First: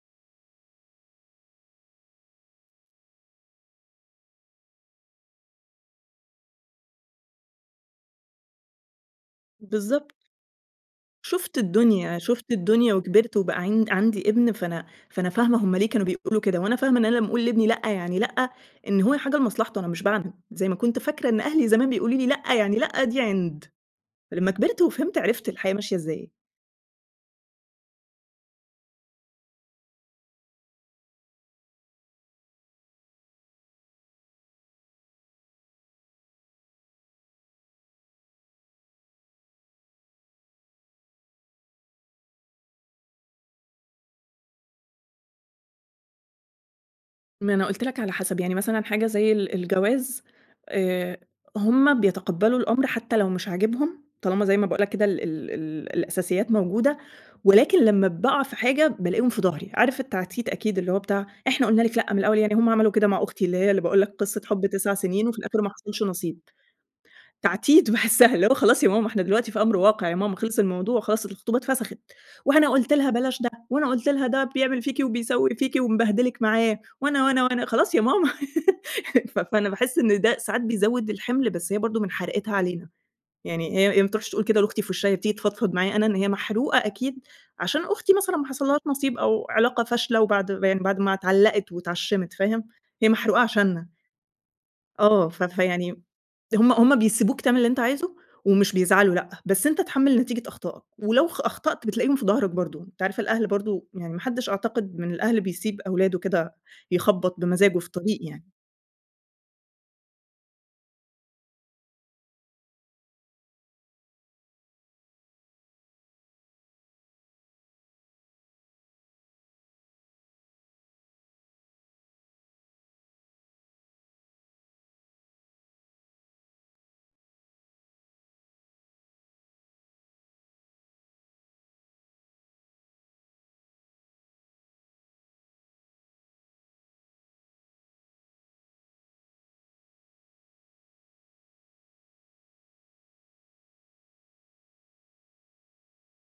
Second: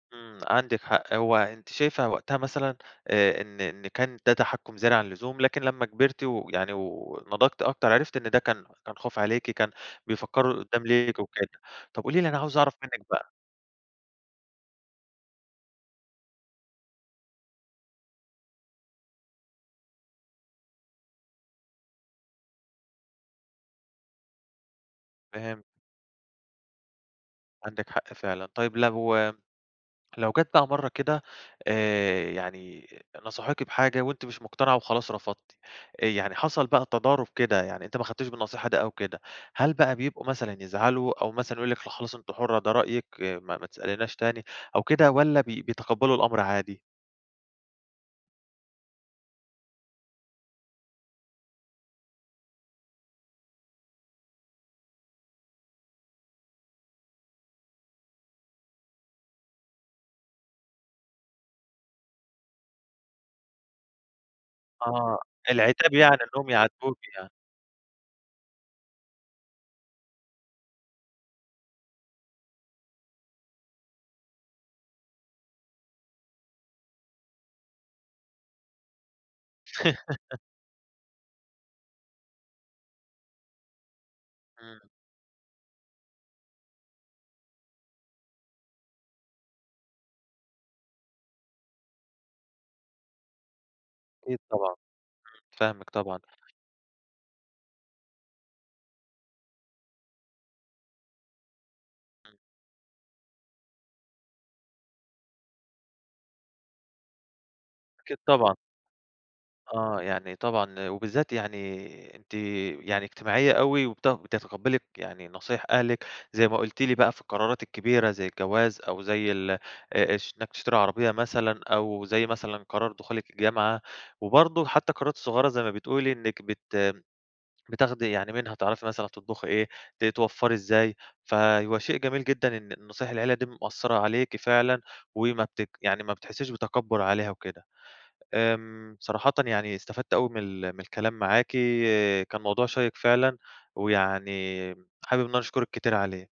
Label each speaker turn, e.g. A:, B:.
A: إمم عندِك حق هو أنتِ شايفة وقتها مثلًا آآ إن إن كان ده تحكُّم زيادة عن اللزوم لكن لمّا كبرتِ ويعني و ونضجتِ أكتر عرفتِ إن ده كان كان خوف عليكِ كان
B: بالضبط.
A: بيفكروا لقدّام ليكِ وكده
B: شُفت
A: طَب
B: الدنيا،
A: قولِي لي أنا
B: شُفت
A: عاوز أعرف
B: الدنيا
A: مِنّك بقى؟
B: وكبرت وبقى عِن عندي ابن فأنا فأنا فاهمة هُم ليه كانوا بيقُولوا كده وأنا فاهمة إن أنا لمّا أقُول لابني لأ يعني لأ إن هو لحاجة لمصلحته أنا مش باعنِد زي ما كنت فاكرة إن أهلي زمان بيقولوا لي لأ يعني لأ دي عِند لمّا كبرت وفهمت عرفت
A: فهمت.
B: الحياة ماشية إزاي.
A: عندِك حق فعلًا. طيب لو لو جات بقى مَرّة كده آآ يعني نصحوكي بحاجة وأنتِ مش مقتنعة وخلاص رفضتِ آآ يعني حصل بقى تضارب كده، يعني أنتِ ما خدتيش بالنصيحة دي أو كده هل بقى بيبقوا مثلًا يزعلوا أو مثلًا يقُولوا لِك لأ خلاص أنتِ حُرّة ده رأيِك ما ما تسأليناش تاني أو كده والّا بي بيتقبلوا الأمر عادي؟
B: ما أنا قُلت لك على حسب، يعني مثلًا حاجة زي ال الجواز آآ هُم بيتقبّلوا الأمر حتى لو مش عاجبهم طالما زي ما باقول لك كده ال ال الأساسيات موجودة ولكن لمّا باقع في حاجة بالاقيهم في ضهري. عارف التعديد أكيد اللي هو بتاع إحنا قُلنا لِك لأ من الأول يعني هُم عملوا كده مع أختي اللي هي اللي باقول لك قصة حُب 9
A: آه،
B: سنين وفي الآخر ما
A: العتاب
B: حصلش
A: يعني
B: نصيب
A: إنهم يعاتبوكِ آه.
B: تعديد باحسها اللي هو خلاص يا ماما إحنا دلوقتي في أمر واقع يا ماما خلِص الموضوع خلاص الخطوبة اتفسخِت وأنا قُلت لها بلاش ده وأنا قُلت لها ده بيعمل فيكِ وبيسوي فيكِ ومبهدلِك معاه وأنا وأنا وأنا خلاص يا ماما ف فأنا باحس إن ده ساعات بيزوّد الحِمل بس هي برضه من حُرقتها علينا، يعني هي هي ما بتروحش تقُول كده
A: إمم.
B: لأختي في وشّها هي بتيجي تفضفض معايا أنا إن هي محروقة أكيد عشان أختي مثلًا ما حصلهاش نصيب أو علاقة فاشلة وبعد ما يعني بعد ما اتعلّقت واتعشمت، فاهم، هي محروقة عشانّا.
A: أكيد طبعًا،
B: آه ف
A: إمم، فاهمِك
B: فيعني
A: طبعًا.
B: هُم هُم بيسيبوك تعمل اللي أنت عايزه ومش بيزعلوا لأ، بس أنت اتحمِّل نتيجة أخطائك ولو خ أخطأت بتلاقيهم في
A: إمم.
B: ضهرك برضه أنت عارف الأهل برضه يعني ما حدّش أعتقد من الأهل بيسيب أولاده كده يخبّط بمزاجه في
A: أكيد
B: طريق يعني.
A: طبعًا. آه يعني طبعًا وبالذات يعني أنتِ يعني اجتماعية أوي وبت بتتقبلي يعني نصايح أهلِك زي ما قُلتِ لي بقى في القرارات الكبيرة زي الجواز أو زي ال آآ اش إنك تشتري عربية مثلًا أو زي مثلًا قرار دخولِك الجامعة وبرضه حتى القرارات الصغيّرة زي ما بتقُولِي إنك بت بتاخدي يعني منها تعرفي مثلًا تطبخي إيه ت توفّري إزاي فهو شيء جميل جدًا إن نصايح العيلة دي مؤثرة عليكِ فعلًا وما بتك يعني ما بتحسّيش بتكبّر عليها وكده. آمم صراحةً يعني استفدت أوي من ال من الكلام معاكِ كان موضوع شيّق فعلًا ويعني حابب إن أنا أشكرِك كتير عليه.